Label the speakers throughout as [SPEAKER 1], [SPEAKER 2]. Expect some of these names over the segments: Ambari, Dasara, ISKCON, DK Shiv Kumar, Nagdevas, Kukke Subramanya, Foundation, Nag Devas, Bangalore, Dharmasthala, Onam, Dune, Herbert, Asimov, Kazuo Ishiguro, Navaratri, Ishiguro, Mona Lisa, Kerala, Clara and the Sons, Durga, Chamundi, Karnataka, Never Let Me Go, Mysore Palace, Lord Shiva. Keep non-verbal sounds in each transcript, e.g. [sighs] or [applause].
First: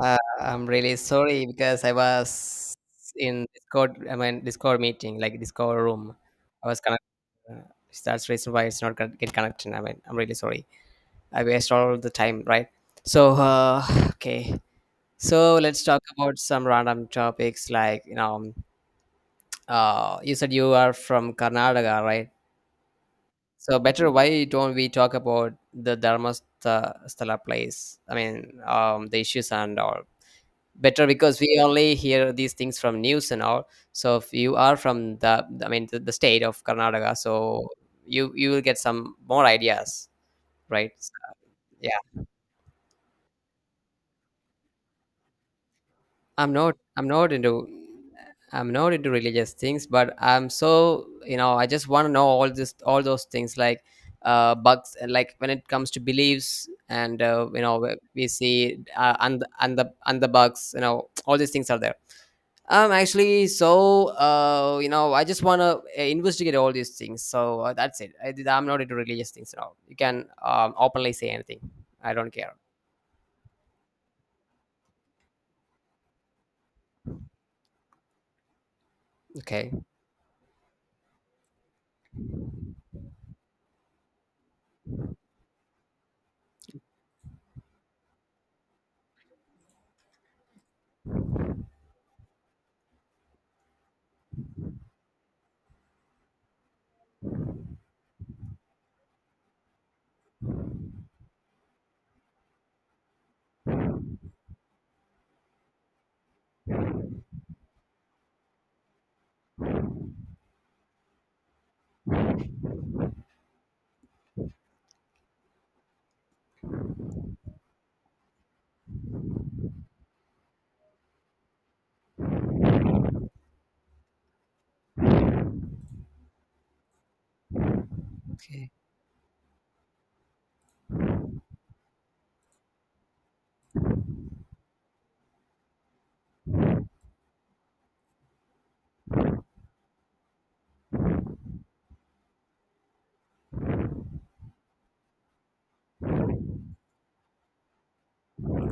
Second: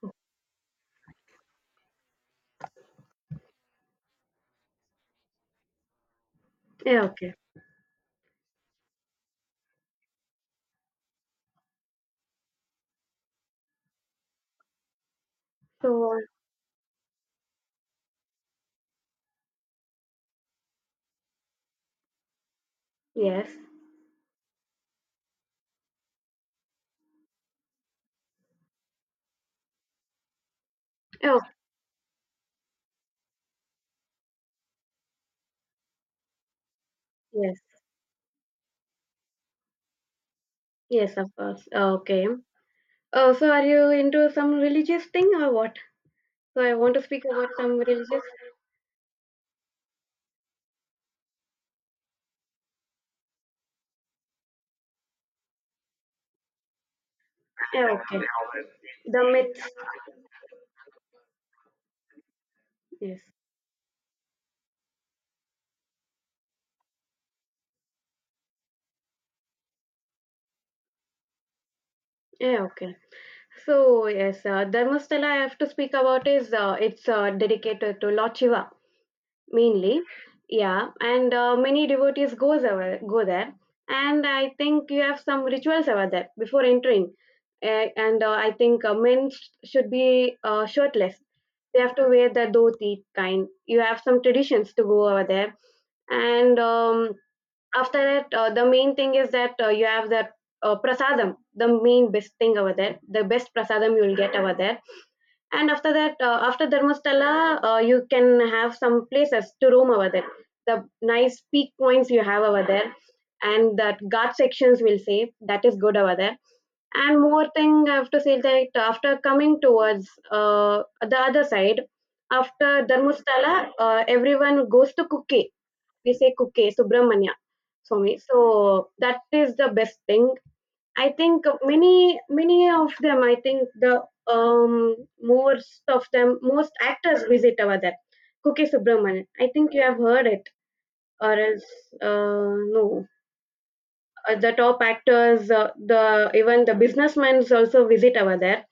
[SPEAKER 1] I'm really sorry because I was in Discord. I mean Discord meeting, like Discord room. I was
[SPEAKER 2] Yeah,
[SPEAKER 1] connected.
[SPEAKER 2] okay.
[SPEAKER 1] Uh, that's reason why it's not gonna get connected. I mean, I'm really sorry. I waste all the time, right? So [sighs] okay. So let's talk
[SPEAKER 2] So,
[SPEAKER 1] about some random topics like you know. You said you are from Karnataka, right?
[SPEAKER 2] yes.
[SPEAKER 1] So better why don't we talk about the Dharmasthala place? I mean, the issues and all. Better
[SPEAKER 2] Oh,
[SPEAKER 1] because we only hear these things from news and all. So if you are from the I mean the state of Karnataka, so
[SPEAKER 2] yes.
[SPEAKER 1] you will get some more ideas, right?
[SPEAKER 2] Yes,
[SPEAKER 1] So,
[SPEAKER 2] of course.
[SPEAKER 1] yeah,
[SPEAKER 2] Okay. Oh, so are you into some religious thing or what?
[SPEAKER 1] i'm
[SPEAKER 2] So I
[SPEAKER 1] not
[SPEAKER 2] want to
[SPEAKER 1] i'm
[SPEAKER 2] speak
[SPEAKER 1] not
[SPEAKER 2] about
[SPEAKER 1] into
[SPEAKER 2] some religious.
[SPEAKER 1] I'm not into religious things, but I'm, so I just want to know all this all those things, like bugs, like when it comes to beliefs and we
[SPEAKER 2] Yeah, okay.
[SPEAKER 1] we see,
[SPEAKER 2] The
[SPEAKER 1] and
[SPEAKER 2] myths.
[SPEAKER 1] and the and the bugs, all these things are there.
[SPEAKER 2] Yes.
[SPEAKER 1] Actually, so I just wanna investigate all these things. So that's it. I'm not into religious things at all. You can openly say anything. I don't care.
[SPEAKER 2] Yeah, okay. So, yes, Dharmasthala I have to speak about is it's dedicated to Lord Shiva,
[SPEAKER 1] Okay.
[SPEAKER 2] mainly. Yeah. And many devotees goes over go there, and I think you have some rituals over there before entering. And I think men should be shirtless. They have to wear the dhoti kind. You have some traditions to go over there. And after that, the main thing is that you have that prasadam. The main best thing over there, the best prasadam you will get over there. And after that, after Dharmastala, you can have some places to roam over there. The nice peak points you have over there, and that guard sections will say that is good over there. And more thing I have to say that after coming towards the other side, after Dharmastala, everyone goes to Kukke. We say Kukke, Subramanya Swami.
[SPEAKER 1] Okay.
[SPEAKER 2] So that is the best thing. I think many of them, I think the um most of them most actors visit over there. Kuki Subramanian, I think you have heard it, or else no. The top actors, the even the businessmen also visit over there.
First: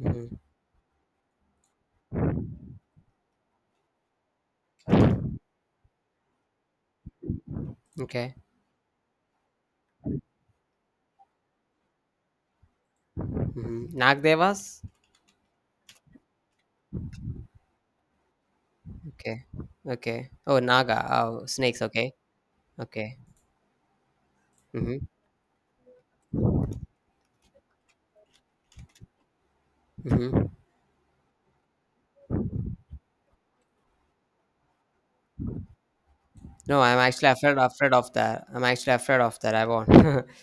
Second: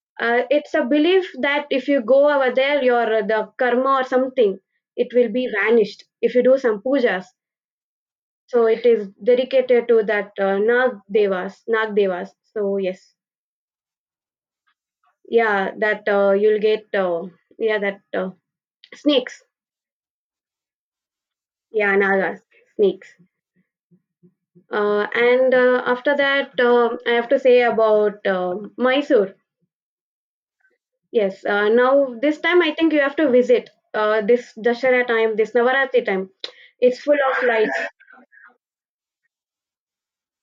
[SPEAKER 1] Mm-hmm.
[SPEAKER 2] It's a belief that if you go over there, your the karma or something, it will be vanished if you do some pujas.
[SPEAKER 1] Okay.
[SPEAKER 2] So it is dedicated to that Nag Devas, Nag Devas. So, yes.
[SPEAKER 1] Mm-hmm. Nagdevas.
[SPEAKER 2] Yeah, that you'll get, yeah, that snakes.
[SPEAKER 1] Okay. Okay. Oh, naga. Oh, snakes.
[SPEAKER 2] Yeah,
[SPEAKER 1] Okay.
[SPEAKER 2] nagas, snakes.
[SPEAKER 1] Okay. Mm-hmm.
[SPEAKER 2] And after that, I have to say about Mysore.
[SPEAKER 1] Mm-hmm.
[SPEAKER 2] Yes. Now this time, I think you have to visit this Dashara time, this Navaratri time.
[SPEAKER 1] No, I'm
[SPEAKER 2] It's full
[SPEAKER 1] actually
[SPEAKER 2] of
[SPEAKER 1] afraid
[SPEAKER 2] lights.
[SPEAKER 1] afraid of that. I'm actually afraid of that. I won't.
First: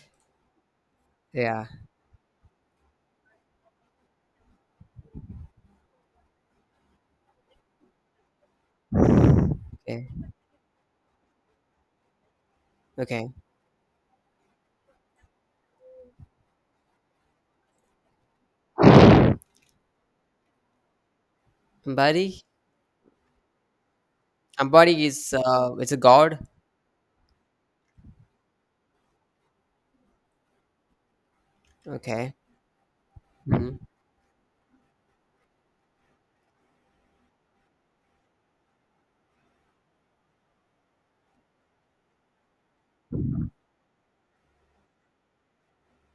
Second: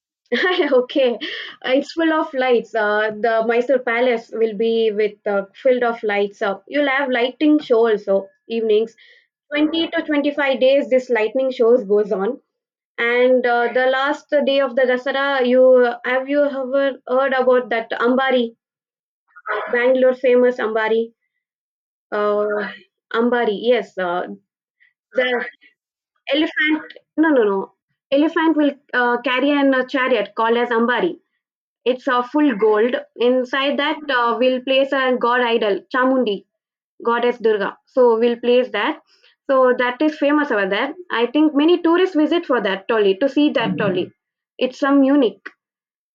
[SPEAKER 1] [laughs]
[SPEAKER 2] [laughs] Okay,
[SPEAKER 1] Yeah.
[SPEAKER 2] it's full of lights. The Mysore Palace will be with filled of lights up. You'll have lighting show also evenings. Twenty to
[SPEAKER 1] Okay.
[SPEAKER 2] twenty-five days this lightning shows goes on.
[SPEAKER 1] Okay.
[SPEAKER 2] And the last day of the Dasara, you ever heard about that Ambari, Bangalore famous Ambari?
[SPEAKER 1] Ambari.
[SPEAKER 2] Uh, Ambari, yes.
[SPEAKER 1] Ambari is
[SPEAKER 2] The
[SPEAKER 1] it's a god.
[SPEAKER 2] elephant, no, no, no. Elephant will carry an chariot called as Ambari. It's
[SPEAKER 1] Okay.
[SPEAKER 2] full gold.
[SPEAKER 1] Mhm.
[SPEAKER 2] Inside that, we'll place a god idol, Chamundi, goddess Durga. So we'll place that. So that is famous over there. I think many tourists visit for that Tolly to see that Tolly. It's some unique.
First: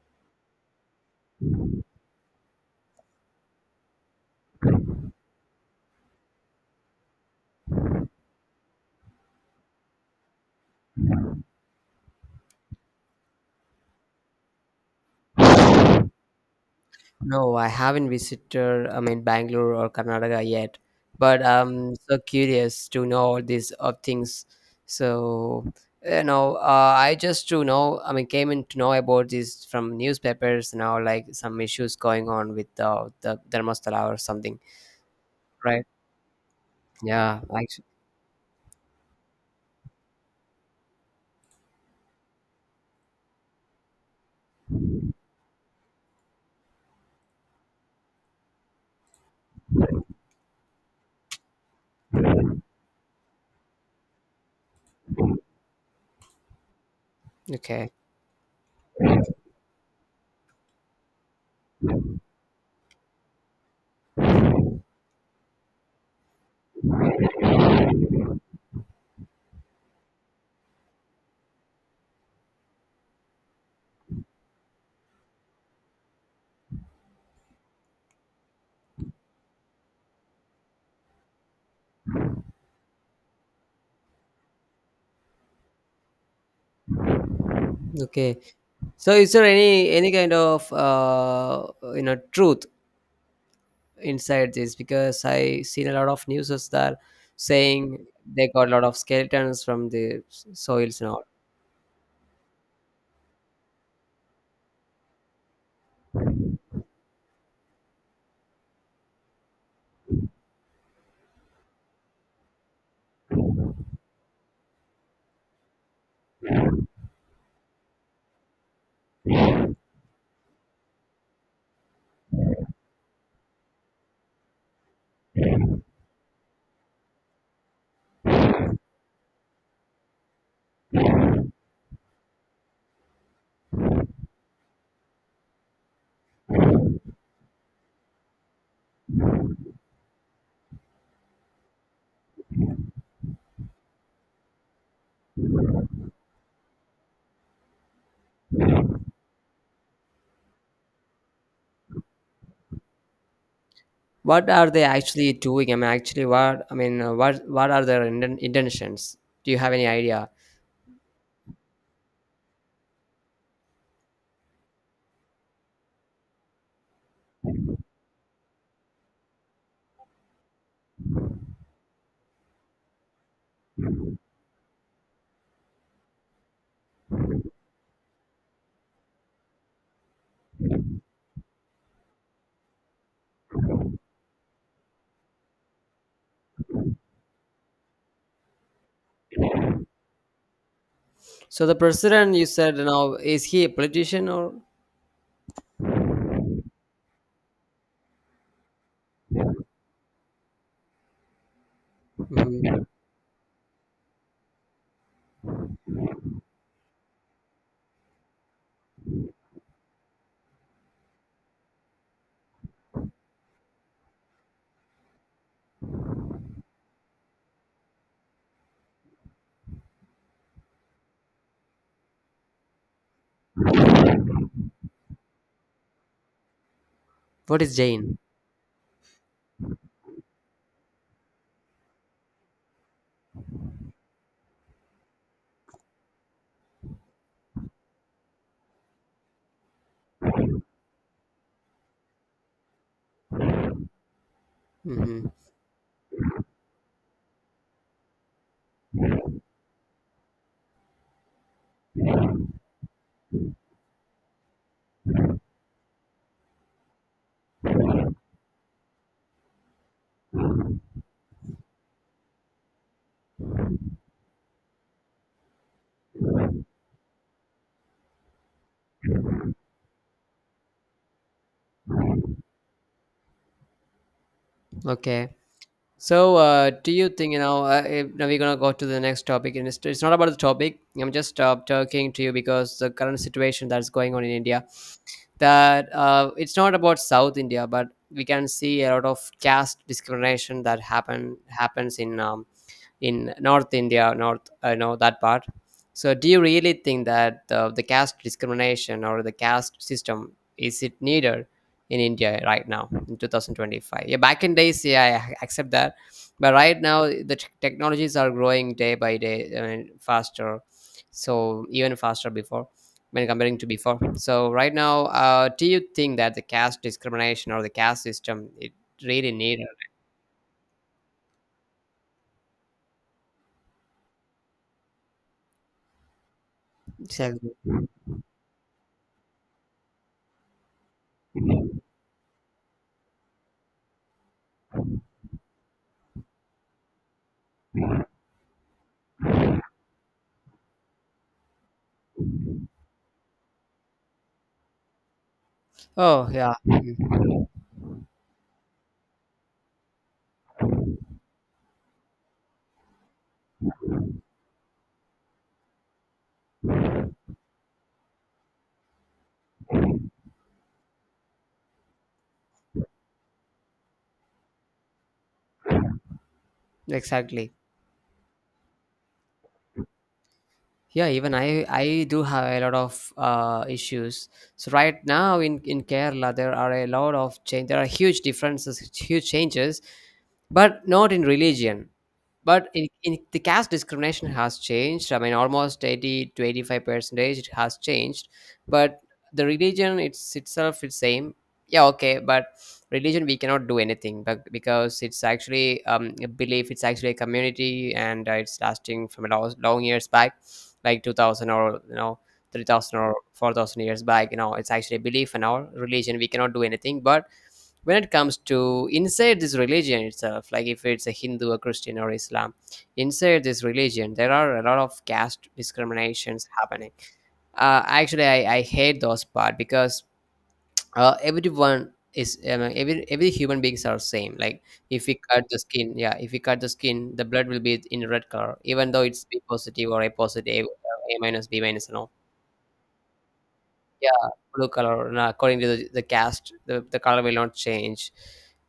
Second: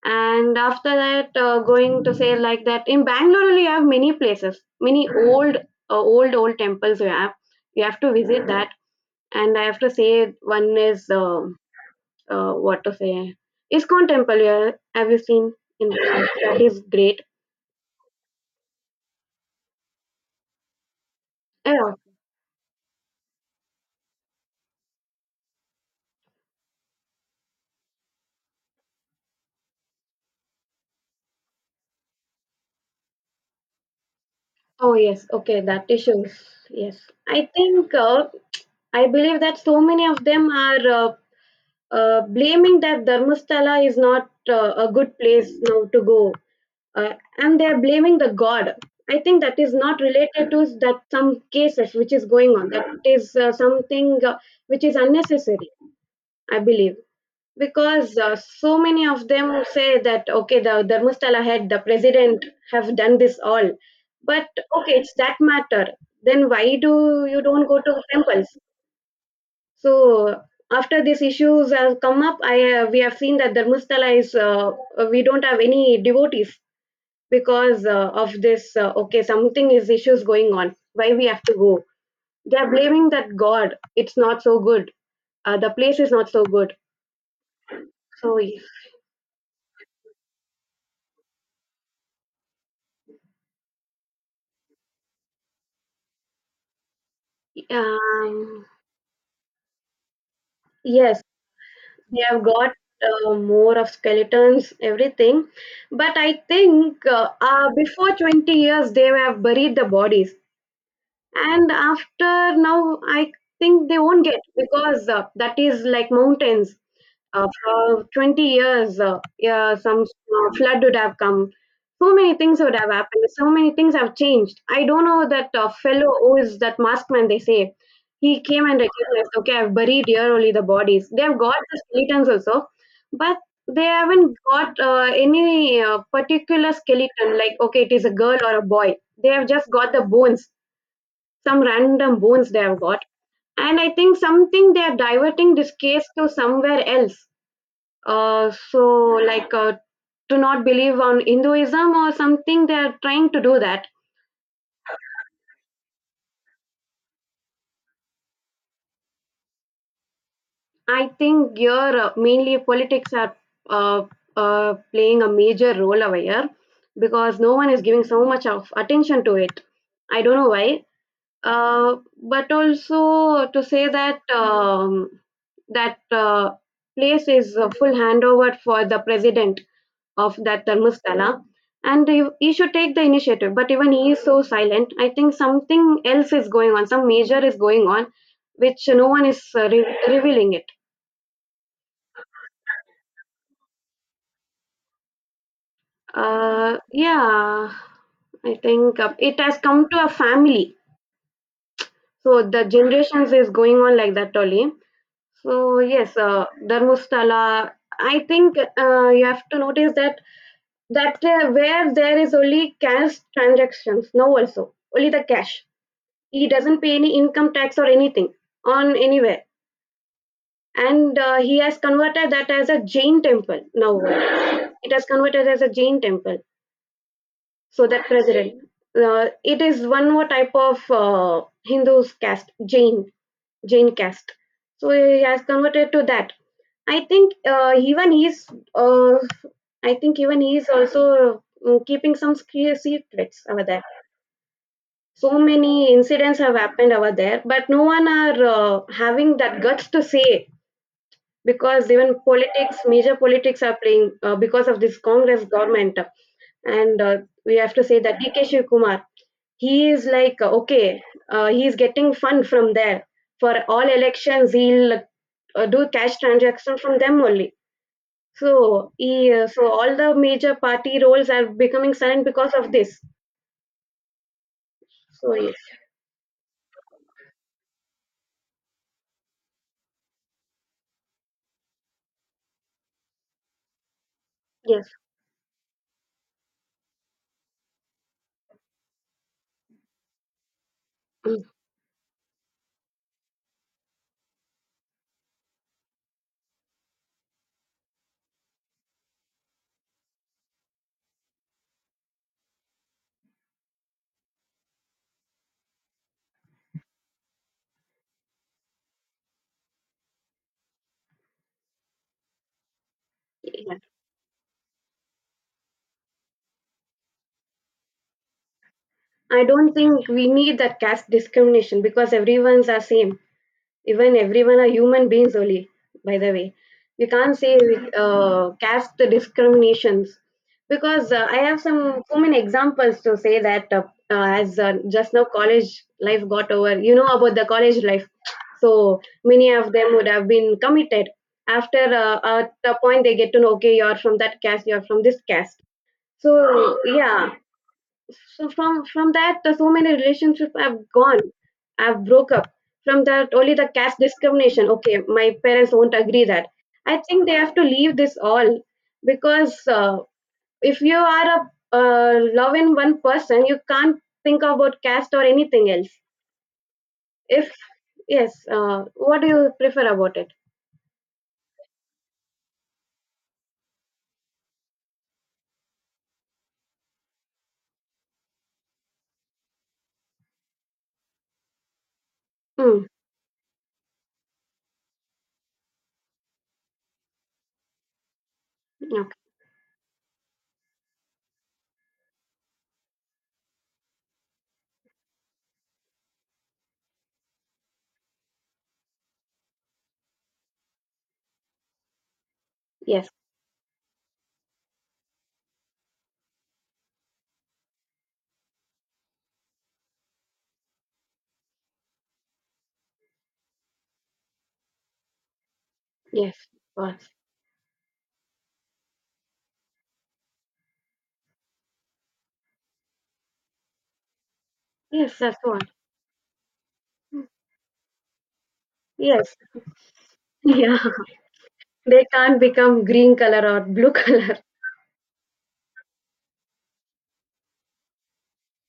[SPEAKER 2] And after that, going to say like that, in Bangalore only you have many places, many old temples you have. You have to visit that. And I have to say one is, what to say, ISKON temple. Yeah, have you seen? In that is great.
[SPEAKER 1] No, I haven't visited, I mean, Bangalore or Karnataka yet, but
[SPEAKER 2] Yeah.
[SPEAKER 1] I'm so curious to know all these things. So, you know, I just to know, I mean, came in to know about this from newspapers now, like some issues going on with the Dharmasthala or something,
[SPEAKER 2] Oh, yes, okay,
[SPEAKER 1] right?
[SPEAKER 2] that is sure. Yes, I
[SPEAKER 1] Yeah, actually,
[SPEAKER 2] think, I believe that so many of them are blaming that Dharmasthala is not a good place now to go. And they're blaming the god. I think that is not related to that. Some cases which is going on, that is something which is unnecessary, I believe.
[SPEAKER 1] okay,
[SPEAKER 2] Because so many of them say that, okay, the Dharmasthala head, the president, have done this all. But okay, it's that matter, then why do you don't go to temples. So after these issues have come up, I we have seen that Dharmasthala is we don't have any devotees, because of this, okay, something is issues going on, why we have to go? They are blaming that god, it's not so good, the place is not so good. So.
[SPEAKER 1] okay. So, is there any kind of truth inside this? Because I seen a lot of newses that saying they
[SPEAKER 2] um,
[SPEAKER 1] got a lot of skeletons from the soils and
[SPEAKER 2] yes,
[SPEAKER 1] all.
[SPEAKER 2] they have got, more of skeletons, everything. But I think, before 20 years they have buried the bodies, and after, now I think they won't get, because that is like mountains. For 20 years, yeah, some flood would have come. So many things would have happened. So many things have changed. I don't know that fellow who is that masked man, they say. He came and recognized, okay, I've buried here only the bodies. They've got the skeletons also, but they haven't got any particular skeleton, like, okay, it is a girl or a boy. They have just got the bones, some random bones they have got. And I think something, they are diverting this case to somewhere else, so like, to not believe on Hinduism or something they are trying to do that.
[SPEAKER 1] What are they actually doing? I mean, actually, what I mean, what are their intentions? Do you have any idea?
[SPEAKER 2] I think here mainly politics are uh, playing a major role over here, because no one is giving so much of attention to it, I don't know why. uh, but also to say that, that place is a full handover for the president of that Dharmasthala, and he should take the initiative, but even he is so silent. I think something else is going on, some major is going on which no one is revealing it.
[SPEAKER 1] So the president, you said, you know, is he a politician or...
[SPEAKER 2] Yeah, I think it has come to a family, so the
[SPEAKER 1] Mhm.
[SPEAKER 2] generations is going on like that only. So yes, Dharmasthala, I think you have to notice that, that where there is only cash transactions now also, only the cash. He doesn't pay any income tax or anything on anywhere. And he has converted that as a Jain temple now, it has converted as a Jain temple.
[SPEAKER 1] What is
[SPEAKER 2] So that
[SPEAKER 1] Jane?
[SPEAKER 2] president, it is one more type of Hindu's caste, Jain, Jain caste. So he has converted to that. i think uh, even he's uh, I think even he is also keeping some secrets over there.
[SPEAKER 1] Hmm.
[SPEAKER 2] So many incidents have happened over there, but no one are having that guts to say, because even politics major politics are playing because of this Congress government. And we have to say that DK Shiv kumar he is like, okay, he is getting fund from there. For all elections, he'll do cash transaction from them only. So all the major party roles are becoming silent because of this.
[SPEAKER 1] Okay.
[SPEAKER 2] So, yes.
[SPEAKER 1] So, do you think, you know? If, now we're gonna go to the next topic, and it's not about the topic. I'm just talking to you because the current situation that's going on in India,
[SPEAKER 2] Yes.
[SPEAKER 1] that it's not about South India, but we can see a lot of caste discrimination that
[SPEAKER 2] Mm.
[SPEAKER 1] happens in North India. North, I know that part. So, do you really think that the caste discrimination or the caste system, is it needed in India right now in 2025? Yeah, back in days, yeah, I accept that, but right now the technologies are growing day by day, I mean, faster, so even faster before, when comparing to
[SPEAKER 2] Yeah.
[SPEAKER 1] before. So, right now, do you think that the caste discrimination or the caste system, it really
[SPEAKER 2] I
[SPEAKER 1] needed?
[SPEAKER 2] don't think we need that caste discrimination, because everyone's are same. Even everyone are human beings only. By the way, we can't
[SPEAKER 1] Exactly.
[SPEAKER 2] say caste discriminations, because I have some so many examples to say that, as just now college life got over. You know about the college life, so many of them would have been committed. After at a point, they get to know, okay, you're from that caste, you're from this caste.
[SPEAKER 1] Oh, yeah,
[SPEAKER 2] So yeah, so from that, so many relationships have gone. I've broke up. From that, only the caste discrimination. Okay, my parents won't agree that. I think they have to leave this all, because if you are a uh, love in one person, you can't think about caste or anything else. If
[SPEAKER 1] exactly.
[SPEAKER 2] yes, what do you prefer about it?
[SPEAKER 1] Yeah, even I do have a lot of issues. So right now in Kerala there are a lot of change, there are huge differences, huge changes, but not in religion, but
[SPEAKER 2] Mm,
[SPEAKER 1] in the caste discrimination has changed, I mean, almost 80 to 85 percentage it has changed, but
[SPEAKER 2] okay.
[SPEAKER 1] the religion it's itself it's same. Yeah, okay, but religion we cannot do anything, but because it's actually a belief, it's actually a community, and it's lasting from a long, long years back, like 2000, or you know, 3000
[SPEAKER 2] Yes.
[SPEAKER 1] or 4000 years back, you know. It's actually a belief in our religion. We cannot do anything, but when it comes to inside this religion itself, like if it's a Hindu, a Christian or Islam, inside this religion there are a lot of caste
[SPEAKER 2] Yes,
[SPEAKER 1] discriminations
[SPEAKER 2] of
[SPEAKER 1] happening.
[SPEAKER 2] course.
[SPEAKER 1] Actually, I hate those part, because everyone is, I mean, every human beings are same. Like, if
[SPEAKER 2] Yes.
[SPEAKER 1] we
[SPEAKER 2] That's
[SPEAKER 1] cut the
[SPEAKER 2] what.
[SPEAKER 1] skin, yeah, if we cut the skin the blood will be in red color, even though it's
[SPEAKER 2] Yes.
[SPEAKER 1] B positive or A
[SPEAKER 2] [laughs]
[SPEAKER 1] positive,
[SPEAKER 2] Yeah.
[SPEAKER 1] A minus, B minus and
[SPEAKER 2] They
[SPEAKER 1] all.
[SPEAKER 2] can't become green color or blue
[SPEAKER 1] Yeah,
[SPEAKER 2] color.
[SPEAKER 1] blue color. Now, according to the caste, the color will not change.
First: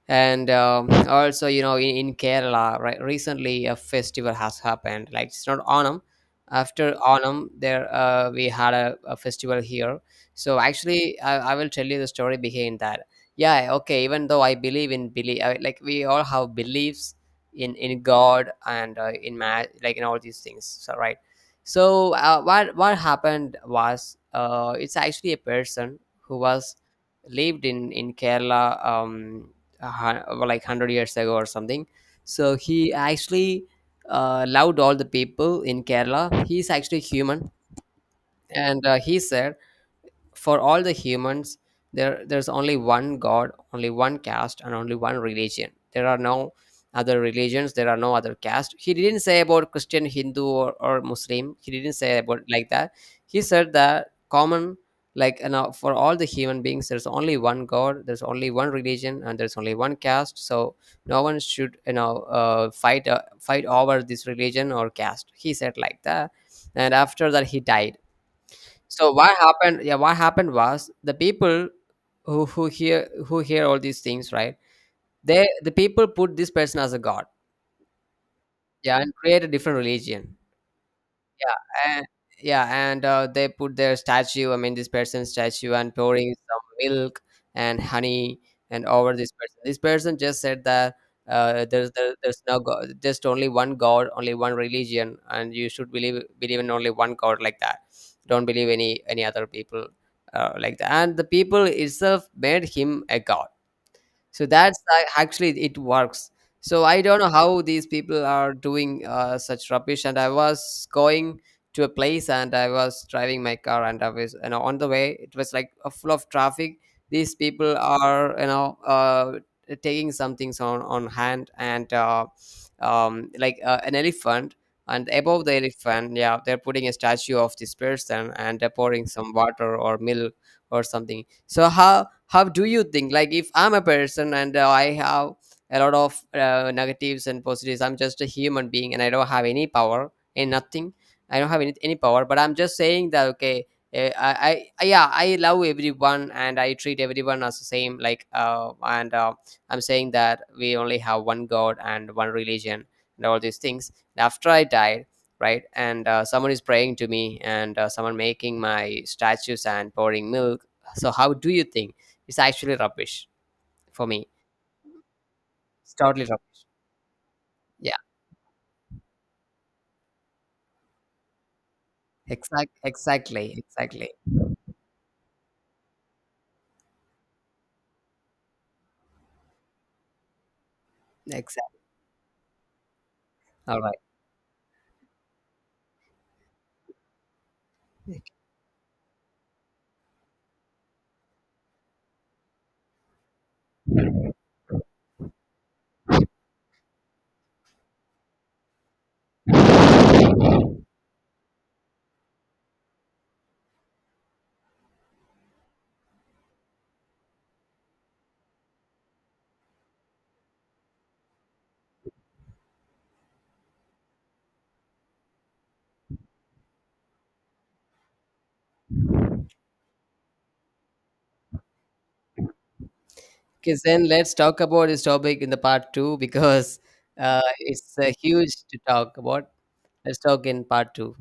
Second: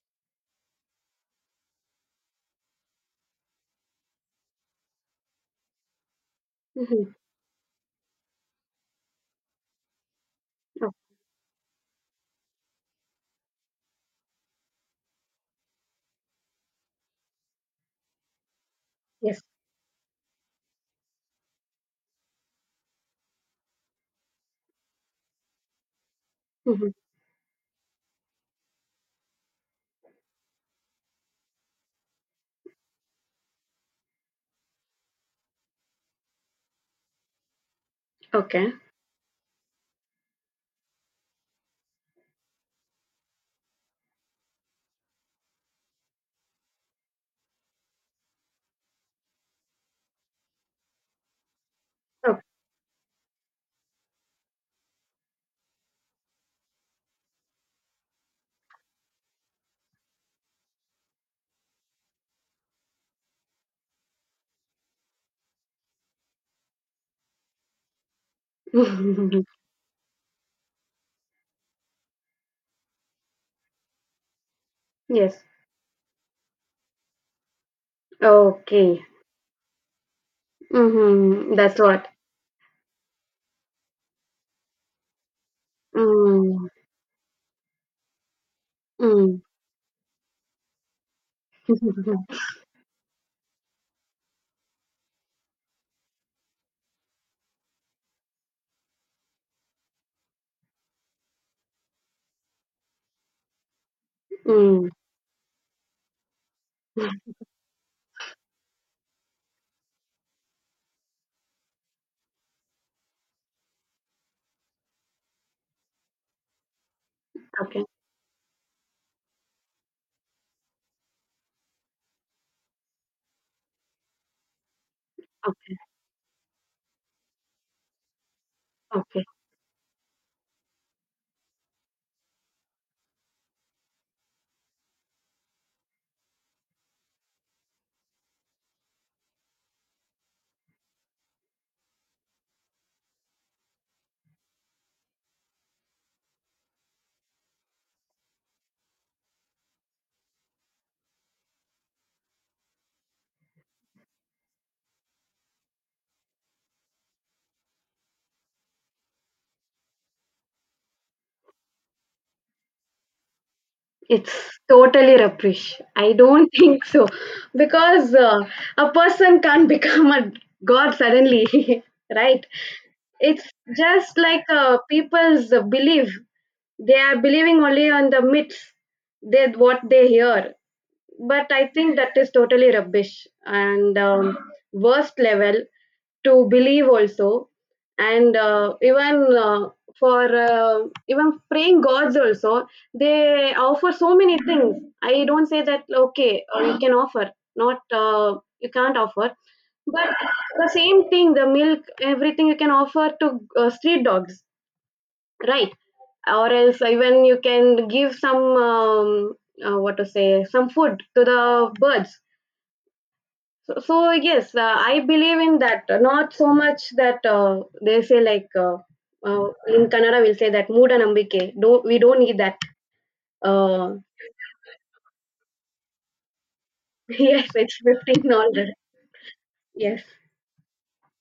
[SPEAKER 1] And also, you know, in Kerala, right, recently a festival has happened. Like it's not Onam.
[SPEAKER 2] [laughs]
[SPEAKER 1] After
[SPEAKER 2] Mhm.
[SPEAKER 1] Onam, there we had a festival here. So actually, I will tell you the story behind that. Yeah, okay. Even though I believe in belief, like we all have beliefs in God and in
[SPEAKER 2] Yes.
[SPEAKER 1] like in all these things. So right, so what happened was it's actually a person who was
[SPEAKER 2] Hmm.
[SPEAKER 1] lived in Kerala, a like 100 years ago or something. So he actually loved all the people in Kerala. He's actually human,
[SPEAKER 2] Okay.
[SPEAKER 1] and he said, for all the humans, there's only one god, only one caste and only one religion. There are no other religions, there are no other caste. He didn't say about Christian, Hindu, or Muslim. He didn't say
[SPEAKER 2] Okay.
[SPEAKER 1] about like that. He said that common, like you know, for all the human beings there's only one god, there's only one religion and there's only one caste. So no one should, you know, fight over this religion or caste. He said like that. And after that he died. So what
[SPEAKER 2] [laughs]
[SPEAKER 1] happened? Yeah, what happened was the people who hear all these things, right?
[SPEAKER 2] Yes.
[SPEAKER 1] The people put this person as a god, yeah,
[SPEAKER 2] Okay.
[SPEAKER 1] and create a different religion.
[SPEAKER 2] Mm-hmm. That's
[SPEAKER 1] Yeah. And
[SPEAKER 2] what.
[SPEAKER 1] yeah, and they put their statue, I mean, this person's statue, and pouring some
[SPEAKER 2] Mm.
[SPEAKER 1] milk and honey, and over this
[SPEAKER 2] Mm.
[SPEAKER 1] person. This person just said that there,
[SPEAKER 2] [laughs]
[SPEAKER 1] there's no god, just only one god, only one religion, and you should believe in only one god, like that. Don't believe any other people, like that. And the people itself made him a god. So that's
[SPEAKER 2] Mm.
[SPEAKER 1] actually, it works. So I don't know how these people are doing such rubbish. And I was going to a place and I was driving my car, and I was, you know, on the way, it was like a full of traffic. These people
[SPEAKER 2] Okay.
[SPEAKER 1] are, you know, taking some things on hand, and like an elephant. And above the
[SPEAKER 2] Okay.
[SPEAKER 1] elephant, yeah, they're putting a statue of this person and they're pouring
[SPEAKER 2] Okay.
[SPEAKER 1] some water or milk or something. So how do you think, like, if I'm a person and I have a lot of negatives and positives, I'm just a human being and I don't have any power and nothing, I don't have any power, but I'm just saying that, okay, I, yeah, I love everyone and I treat everyone as the same, like and I'm saying that we only have one god and one religion, and all these things. After I died, right, and someone is praying to me, and someone making my statues and pouring milk. So how do you think? It's actually rubbish for me.
[SPEAKER 2] It's totally rubbish.
[SPEAKER 1] It's
[SPEAKER 2] I
[SPEAKER 1] totally
[SPEAKER 2] don't [laughs]
[SPEAKER 1] rubbish.
[SPEAKER 2] think so,
[SPEAKER 1] Yeah,
[SPEAKER 2] because a person can't [laughs] become a god suddenly, [laughs] right? It's
[SPEAKER 1] exactly,
[SPEAKER 2] just like people's belief. They are believing only on the myths. They what they hear. But I
[SPEAKER 1] exactly.
[SPEAKER 2] think that is totally rubbish
[SPEAKER 1] All
[SPEAKER 2] and
[SPEAKER 1] right.
[SPEAKER 2] worst level to believe also, and even for even praying gods also, they offer so many things. I don't say that, okay, you can offer, not, you can't offer, but the same thing, the milk, everything you can offer to street dogs, right? Or else even you can give some what to say, some food to the birds. So, yes, I believe in that, not so much that they say like, in Kannada we'll say that moodanambike, don't we don't need that.
[SPEAKER 1] Because
[SPEAKER 2] uh,
[SPEAKER 1] then let's talk about this topic in the part two, because
[SPEAKER 2] [laughs] yes, it's
[SPEAKER 1] it's
[SPEAKER 2] 15, all
[SPEAKER 1] huge
[SPEAKER 2] right.
[SPEAKER 1] to talk about.
[SPEAKER 2] Yes.
[SPEAKER 1] Let's talk in part two.